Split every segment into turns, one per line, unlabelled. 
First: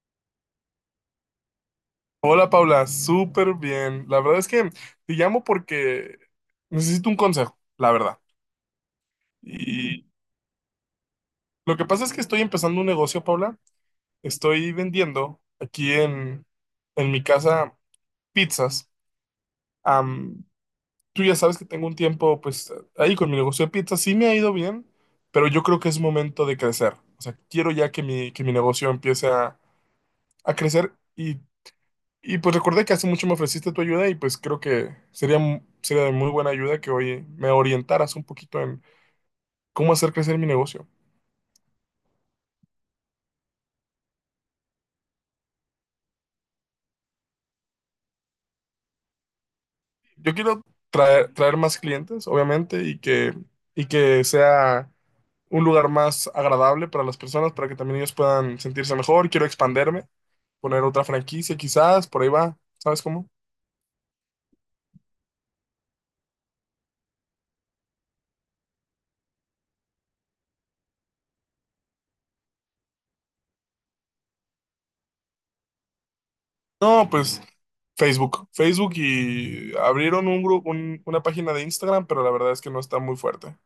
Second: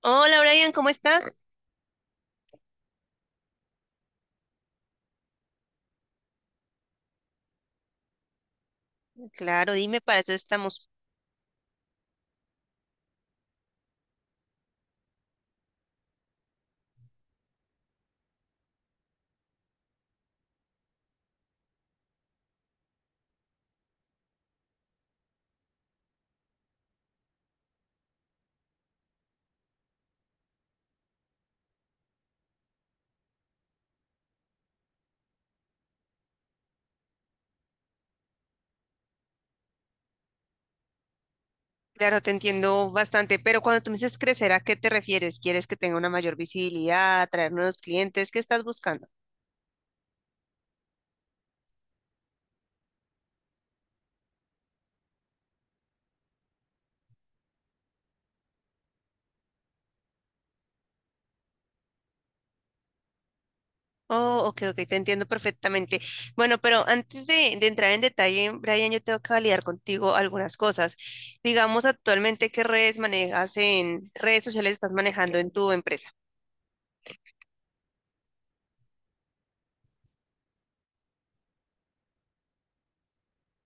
Hola Brian, ¿cómo estás?
Hola Paula, súper bien. La verdad es que te llamo porque necesito un consejo, la verdad.
Claro, dime,
Y
para eso estamos.
lo que pasa es que estoy empezando un negocio, Paula. Estoy vendiendo aquí en mi casa pizzas. Am, Tú ya sabes que tengo un tiempo pues ahí con mi negocio de pizzas. Sí me ha ido bien, pero yo creo que es momento de crecer. O sea, quiero ya que mi negocio empiece a crecer. Y pues recordé que hace mucho me ofreciste tu ayuda y pues creo que sería de muy buena ayuda que hoy me orientaras un poquito en cómo hacer crecer mi negocio.
Claro, te entiendo bastante, pero cuando tú me dices crecer, ¿a qué te refieres? ¿Quieres que tenga una mayor visibilidad, atraer nuevos clientes? ¿Qué estás buscando?
Yo quiero traer más clientes, obviamente, y que sea un lugar más agradable para las personas, para que también ellos puedan sentirse mejor. Quiero expanderme, poner otra franquicia quizás, por ahí va, ¿sabes cómo?
Oh, ok, ok, te entiendo perfectamente. Bueno, pero antes de entrar en detalle, Brian, yo tengo que validar contigo algunas cosas. Digamos, actualmente, ¿qué redes manejas en redes sociales estás manejando en tu empresa?
No, pues Facebook. Facebook y abrieron un grupo, una página de Instagram, pero la verdad es que no está muy fuerte.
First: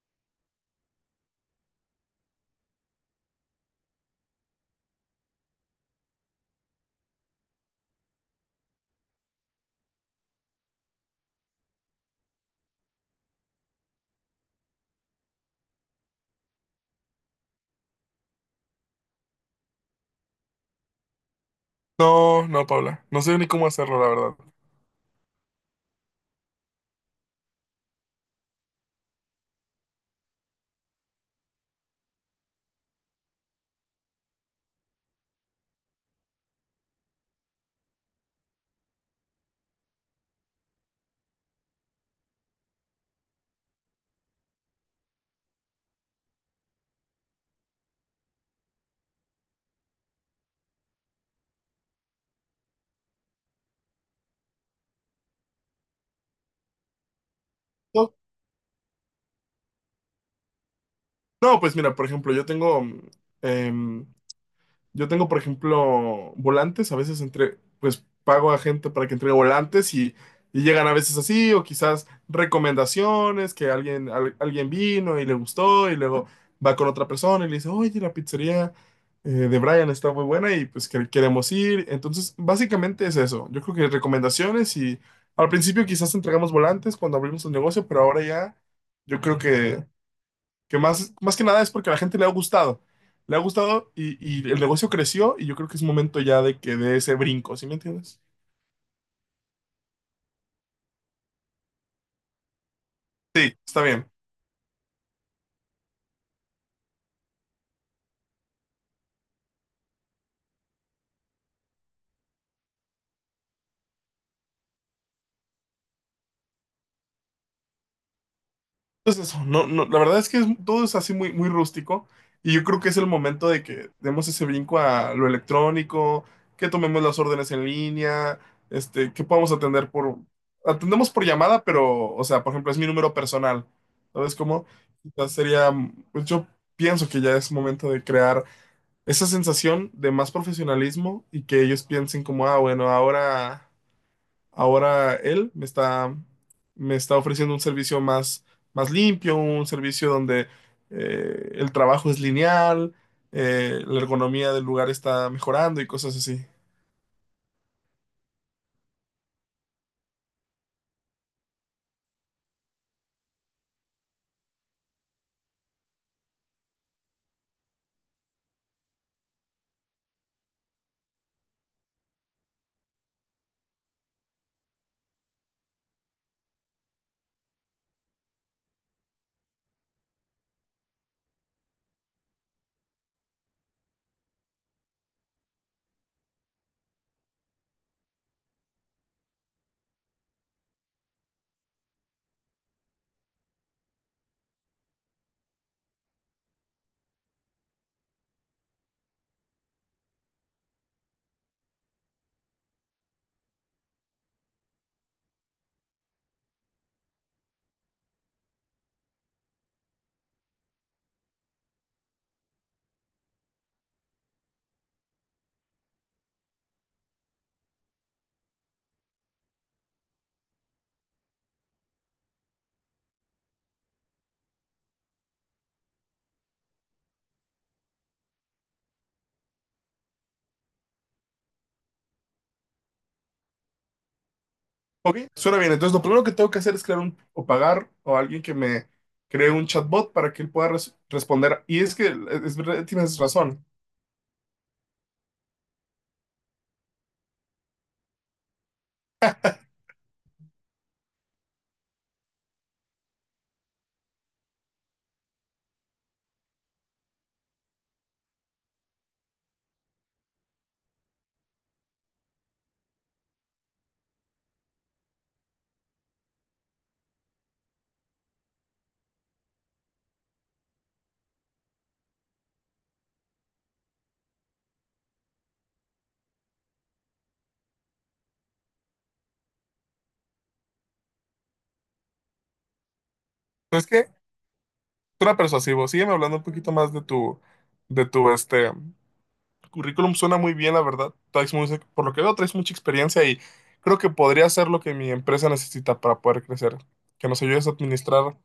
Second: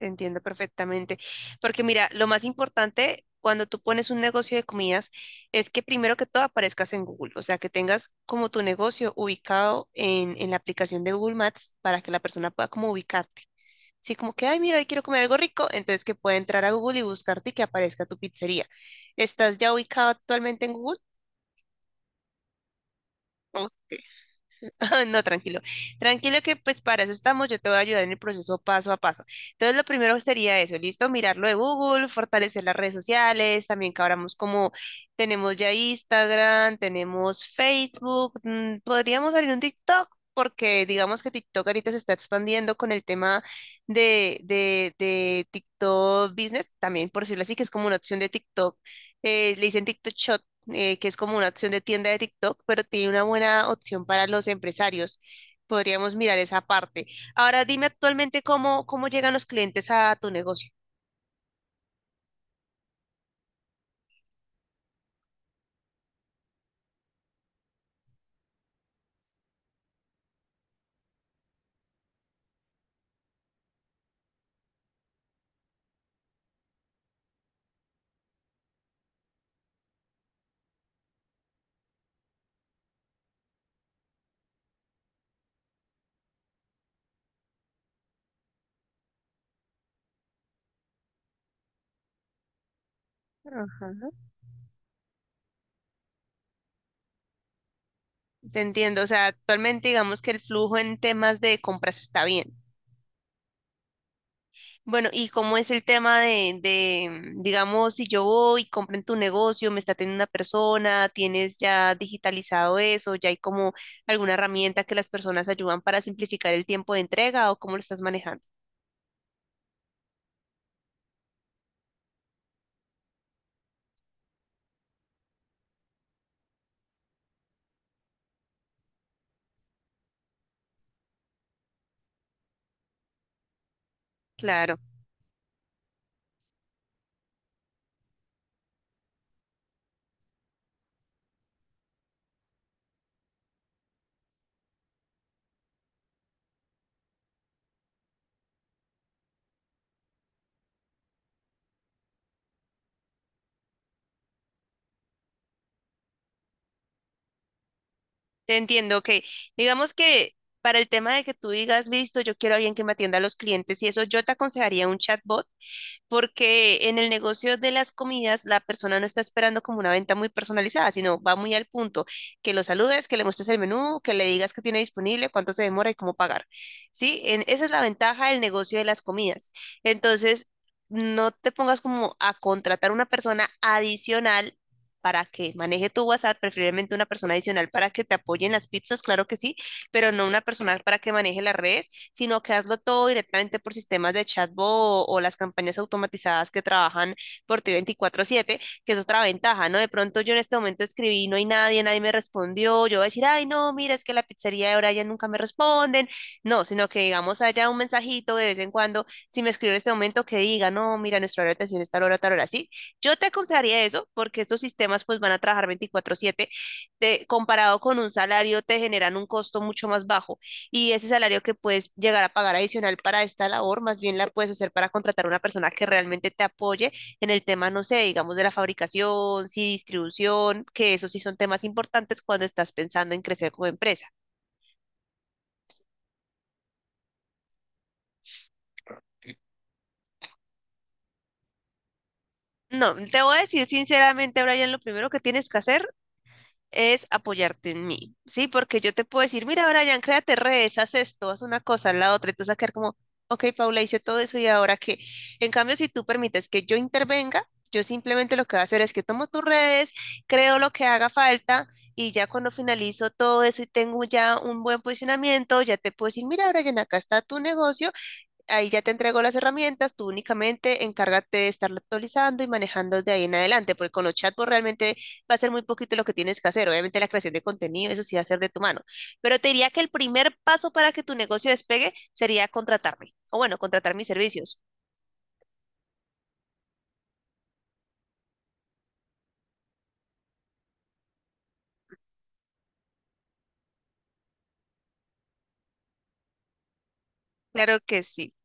Entiendo perfectamente. Porque mira, lo más importante cuando tú pones un negocio de comidas es que primero que todo aparezcas en Google, o sea, que tengas como tu negocio ubicado en la aplicación de Google Maps para que la persona pueda como ubicarte. Sí, como que, ay, mira, hoy quiero comer algo rico, entonces que pueda entrar a Google y buscarte y que aparezca tu pizzería. ¿Estás ya ubicado actualmente en Google?
No, no, Paula. No sé ni cómo hacerlo, la verdad.
No, tranquilo. Tranquilo que pues para eso estamos, yo te voy a ayudar en el proceso paso a paso. Entonces, lo primero sería eso, ¿listo? Mirar lo de Google, fortalecer las redes sociales, también que abramos como tenemos ya Instagram, tenemos Facebook, podríamos abrir un TikTok porque digamos que TikTok ahorita se está expandiendo con el tema de TikTok Business, también por decirlo así, que es como una opción de TikTok, le dicen TikTok Shot que es como una opción de tienda de TikTok, pero tiene una buena opción para los empresarios. Podríamos mirar esa parte. Ahora dime
No,
actualmente cómo llegan los clientes a tu negocio.
no, pues mira, por ejemplo, em, Yo tengo, por ejemplo, volantes, a veces entre, pues pago a gente para que entregue volantes y llegan a veces así, o quizás recomendaciones, que alguien, alguien vino y le gustó, y luego va con otra persona y le dice, oye, la pizzería de Brian está muy buena y pues queremos ir. Entonces, básicamente es eso. Yo creo que recomendaciones y al principio quizás entregamos volantes cuando abrimos el negocio, pero ahora ya yo creo que que más que nada es porque a la gente le ha gustado. Le ha gustado
Ajá.
y el negocio creció y yo creo que es momento ya de que dé ese brinco, ¿sí me entiendes?
Te entiendo, o sea, actualmente digamos que el flujo en temas de compras está bien.
Sí, está bien.
Bueno, ¿y cómo es el tema de, digamos, si yo voy y compro en tu negocio, me está teniendo una persona, tienes ya digitalizado eso, ya hay como alguna herramienta que las personas ayudan para simplificar el tiempo de entrega o cómo lo estás manejando?
Entonces eso, no, no, la verdad es que todo es así muy rústico y yo creo que es el momento de que demos ese brinco a lo electrónico, que tomemos las órdenes en línea, este, que podamos atendemos por llamada, pero, o sea, por ejemplo, es mi número personal, ¿sabes cómo?
Claro.
Quizás sería, pues yo pienso que ya es momento de crear esa sensación de más profesionalismo y que ellos piensen como, ah, bueno, ahora él me está ofreciendo un servicio más limpio, un servicio donde el trabajo es lineal, la ergonomía del lugar está mejorando y cosas así.
Te entiendo, ok. Digamos que para el tema de que tú digas, listo, yo quiero a alguien que me atienda a los clientes y eso, yo te aconsejaría un chatbot porque en el negocio de las comidas la persona no está esperando como una venta muy personalizada, sino va muy al punto, que lo saludes, que le muestres el menú, que le digas qué tiene disponible, cuánto se demora y cómo pagar. ¿Sí? En, esa es la ventaja del negocio de las comidas. Entonces, no te pongas como a contratar una persona adicional para que maneje tu WhatsApp, preferiblemente una persona adicional para que te apoye en las pizzas, claro que sí, pero no una persona para que maneje las redes sino que hazlo todo directamente por sistemas de chatbot o las campañas automatizadas que trabajan por ti 24/7, que es otra ventaja, ¿no? De pronto yo en este momento escribí, no hay nadie, nadie me respondió, yo voy a decir, ay, no, mira, es que la pizzería de Brian nunca me responden, no, sino que digamos haya un mensajito de vez en cuando, si me escribo en este momento que diga, no, mira, nuestra hora de atención es tal hora, sí, yo te aconsejaría eso porque estos sistemas pues van a trabajar 24/7, te, comparado con un salario te generan un costo mucho más bajo y ese salario que puedes llegar a pagar adicional para esta labor, más bien la puedes hacer para contratar a una persona que realmente te apoye en el tema, no sé, digamos, de la fabricación, sí, distribución, que eso sí son temas importantes cuando estás pensando en crecer como empresa.
Ok, suena bien. Entonces, lo primero que tengo que hacer es crear un, o pagar o alguien que me cree un chatbot para que él pueda responder. Y es que es verdad,
No,
tienes
te voy a
razón.
decir sinceramente, Brian, lo primero que tienes que hacer es apoyarte en mí, ¿sí? Porque yo te puedo decir, mira, Brian, créate redes, haz esto, haz una cosa, la otra, y tú vas a quedar como, ok, Paula, hice todo eso y ahora qué. En cambio, si tú permites que yo intervenga, yo simplemente lo que voy a hacer es que tomo tus redes, creo lo que haga falta y ya cuando finalizo todo eso y tengo ya un buen posicionamiento, ya te puedo decir, mira, Brian, acá está tu negocio. Ahí ya te entrego las herramientas, tú únicamente encárgate de estarlo actualizando y manejando de ahí en adelante, porque con los chatbots realmente va a ser muy poquito lo que tienes que hacer. Obviamente la creación de contenido, eso sí va a ser de tu mano. Pero te diría que el primer paso para que tu negocio despegue sería contratarme, o bueno,
¿Sabes
contratar
qué?
mis servicios.
Suena persuasivo. Sígueme hablando un poquito más de tu este currículum. Suena muy bien, la verdad. Por lo que veo, traes mucha experiencia y creo que podría ser lo que mi empresa necesita para poder crecer. Que nos ayudes a
Claro que sí.
administrar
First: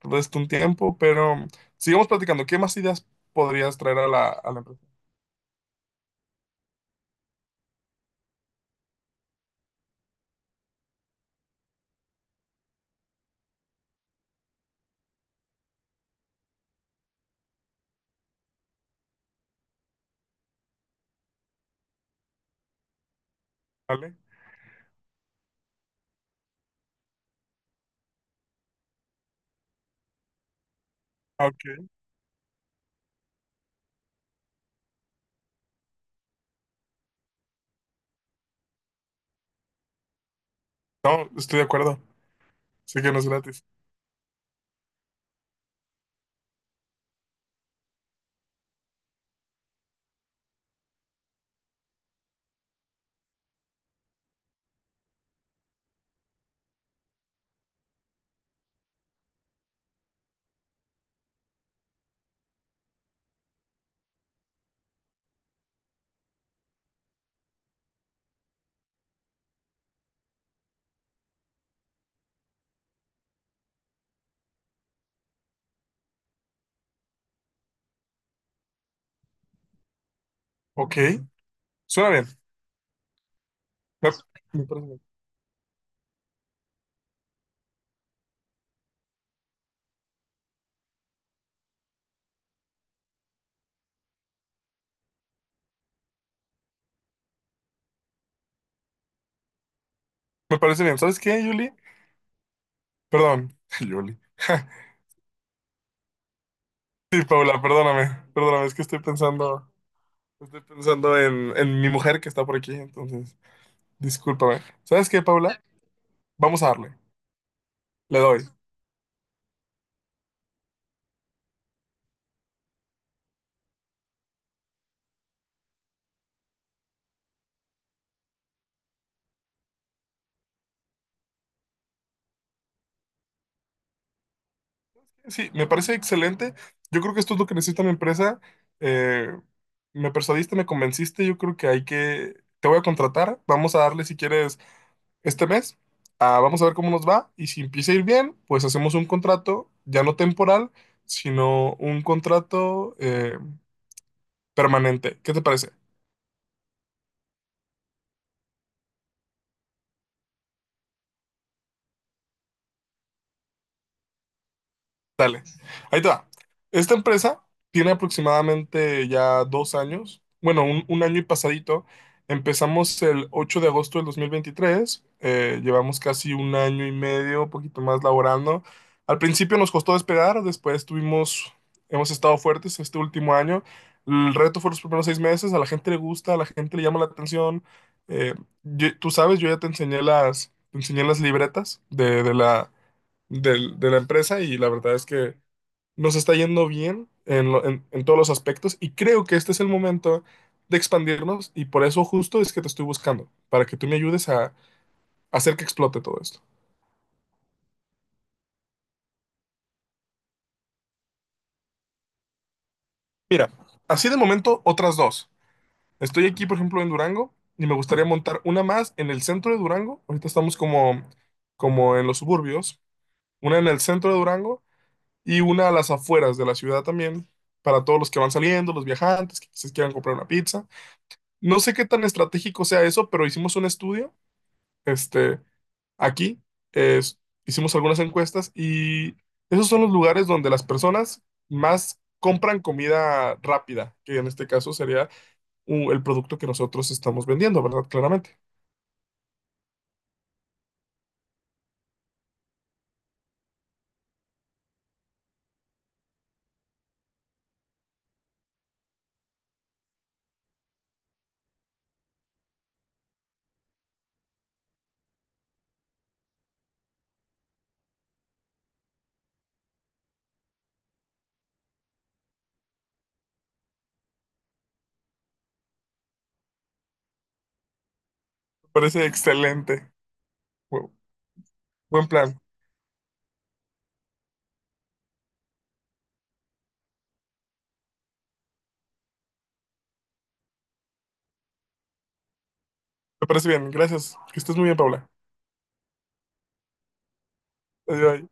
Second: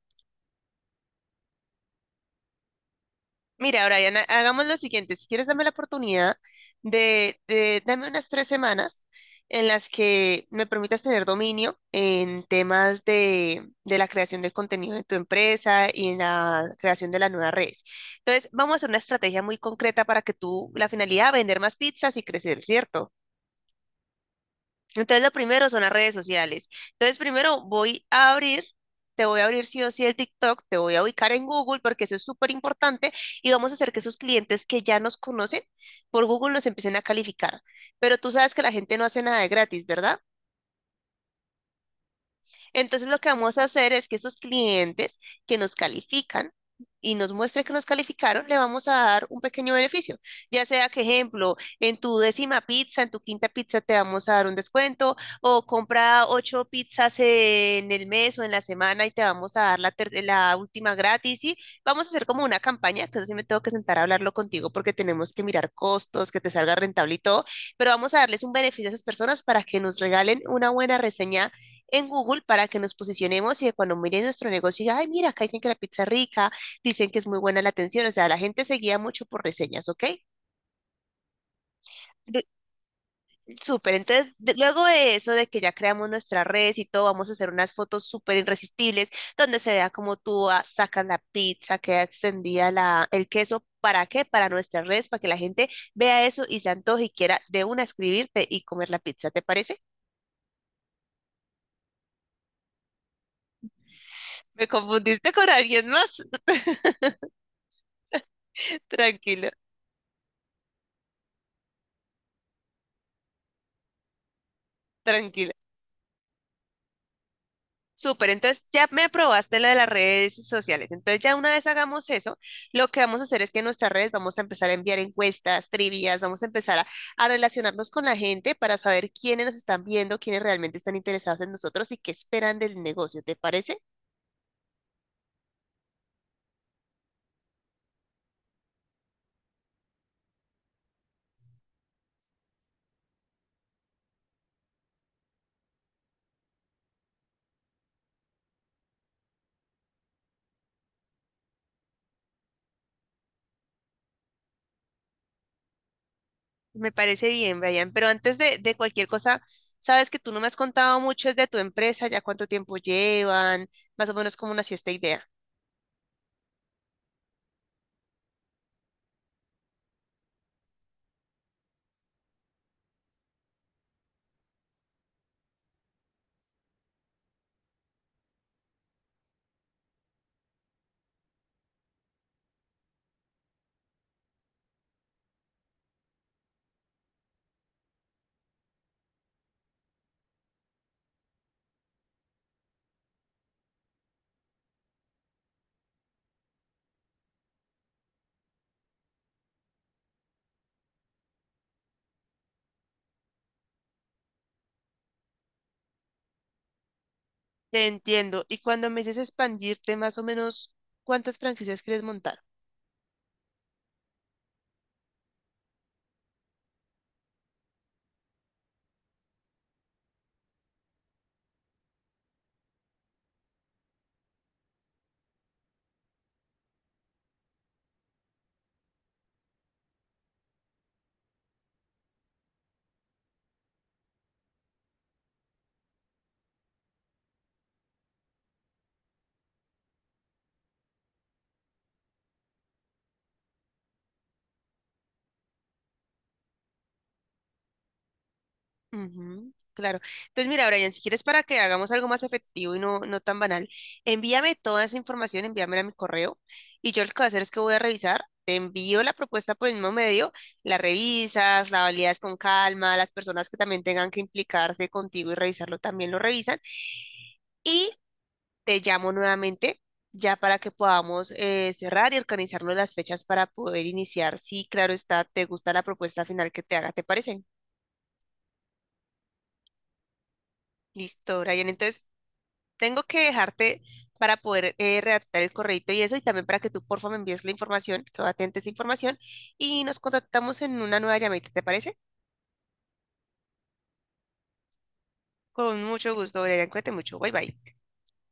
todo esto un tiempo, pero sigamos platicando. ¿Qué más ideas podrías
Mira,
traer a
Brian,
la
hagamos lo
empresa?
siguiente. Si quieres, dame la oportunidad dame unas tres semanas en las que me permitas tener dominio en temas de la creación del contenido de tu empresa y en la creación de las nuevas redes. Entonces, vamos a hacer una estrategia muy concreta para que tú, la finalidad, vender más pizzas y crecer, ¿cierto?
¿Vale?
Entonces, lo primero son las redes sociales. Entonces, primero voy a abrir, te voy a abrir sí o sí el TikTok, te voy a ubicar en
Ah,
Google
ok.
porque eso es súper importante y vamos a hacer que esos clientes que ya nos conocen por Google nos empiecen a calificar. Pero tú sabes que la gente no hace nada de gratis, ¿verdad?
No, estoy de acuerdo. Sé
Entonces
que
lo
no es
que vamos a
gratis.
hacer es que esos clientes que nos califican y nos muestre que nos calificaron, le vamos a dar un pequeño beneficio. Ya sea que, ejemplo, en tu décima pizza, en tu quinta pizza te vamos a dar un descuento o compra ocho pizzas en el mes o en la semana y te vamos a dar la, la última gratis y vamos a hacer como una campaña, que eso sí me tengo que sentar a hablarlo contigo porque tenemos que mirar costos, que te salga rentable y todo, pero vamos a darles un beneficio a esas personas para que nos regalen una buena reseña en Google para que nos posicionemos y que cuando miren nuestro negocio digan, ay, mira, acá dicen que la pizza es rica, dicen que es muy buena la atención, o sea, la gente se guía mucho por reseñas, ¿ok?
Ok. Suena bien.
De- Súper,
Me,
entonces
me
luego
parece bien.
de eso, de que ya creamos nuestra red y todo, vamos a hacer unas fotos súper irresistibles donde se vea cómo tú sacas la pizza, queda extendida la, el queso. ¿Para qué? Para nuestras redes, para que la gente vea eso y se antoje y quiera de una escribirte y comer la pizza, ¿te parece?
Me parece bien. ¿Sabes qué, Julie? Perdón, Julie.
Me confundiste con alguien más.
Sí, Paula, perdóname, es que
Tranquilo,
estoy pensando en mi mujer que está por aquí, entonces, discúlpame. ¿Sabes qué,
tranquilo.
Paula? Vamos a darle, le
Súper,
doy.
entonces ya me aprobaste lo de las redes sociales. Entonces ya una vez hagamos eso, lo que vamos a hacer es que en nuestras redes vamos a empezar a enviar encuestas, trivias, vamos a empezar a relacionarnos con la gente para saber quiénes nos están viendo, quiénes realmente están interesados en nosotros y qué esperan del negocio. ¿Te parece?
Sí, me parece excelente. Yo creo que esto es lo que necesita mi empresa. Eh, me persuadiste, me convenciste, yo creo que hay que, te voy a contratar, vamos a darle si quieres este mes, ah, vamos a ver cómo nos va y si empieza a ir bien, pues hacemos un contrato, ya no temporal, sino un contrato permanente. ¿Qué te parece?
Me parece bien, Brian. Pero antes de cualquier cosa, sabes que tú no me has contado mucho es de tu empresa, ya cuánto tiempo llevan, más o menos cómo nació esta idea.
Dale, ahí te va. Esta empresa tiene aproximadamente ya dos años, bueno, un año y pasadito. Empezamos el 8 de agosto del 2023, llevamos casi un año y medio, un poquito más laborando. Al principio nos costó despegar, después tuvimos, hemos estado fuertes este último año. El reto fue los primeros seis meses, a la gente le gusta, a la gente le llama la atención. Eh, Tú sabes, yo ya te enseñé te enseñé las libretas de de la empresa y la verdad es que nos está yendo bien en todos los aspectos y creo que este es el momento de expandirnos y por eso justo es que te estoy buscando, para que tú me ayudes a hacer que explote todo esto.
Te entiendo. Y cuando me dices expandirte, más o menos, ¿cuántas franquicias quieres montar?
Mira, así de momento otras dos. Estoy aquí, por ejemplo, en Durango y me gustaría montar una más en el centro de Durango. Ahorita estamos como, como en los suburbios, una en el centro de Durango y una a las afueras de la ciudad también, para todos los que van saliendo, los viajantes, que quizás quieran comprar una pizza. No sé qué tan estratégico sea eso, pero hicimos un estudio, este, aquí, es- hicimos algunas encuestas y esos son los lugares donde las personas más compran comida rápida, que en este caso sería el producto que nosotros estamos vendiendo, ¿verdad? Claramente.
Ujú, claro. Entonces, mira, Brian, si quieres para que hagamos algo más efectivo y no, no tan banal, envíame toda esa información, envíamela a mi correo y yo lo que voy a hacer es que voy a revisar, te envío la propuesta por el mismo medio, la revisas, la validas con calma, las personas que también tengan que implicarse contigo y revisarlo también lo revisan y te llamo nuevamente ya para que podamos cerrar y organizarnos las fechas para poder iniciar. Sí, claro está, te gusta la propuesta final que te haga, ¿te parece?
Me parece excelente. Bu-
Listo, Brian. Entonces,
Buen plan.
tengo que dejarte para poder redactar el correito y eso, y también para que tú, porfa, me envíes la información, que atentes esa información, y nos contactamos en una nueva llamadita, ¿te parece?
Me parece bien. Gracias. Que estés muy bien, Paula.
Con mucho gusto, Brian, cuídate mucho, bye bye.
Adiós.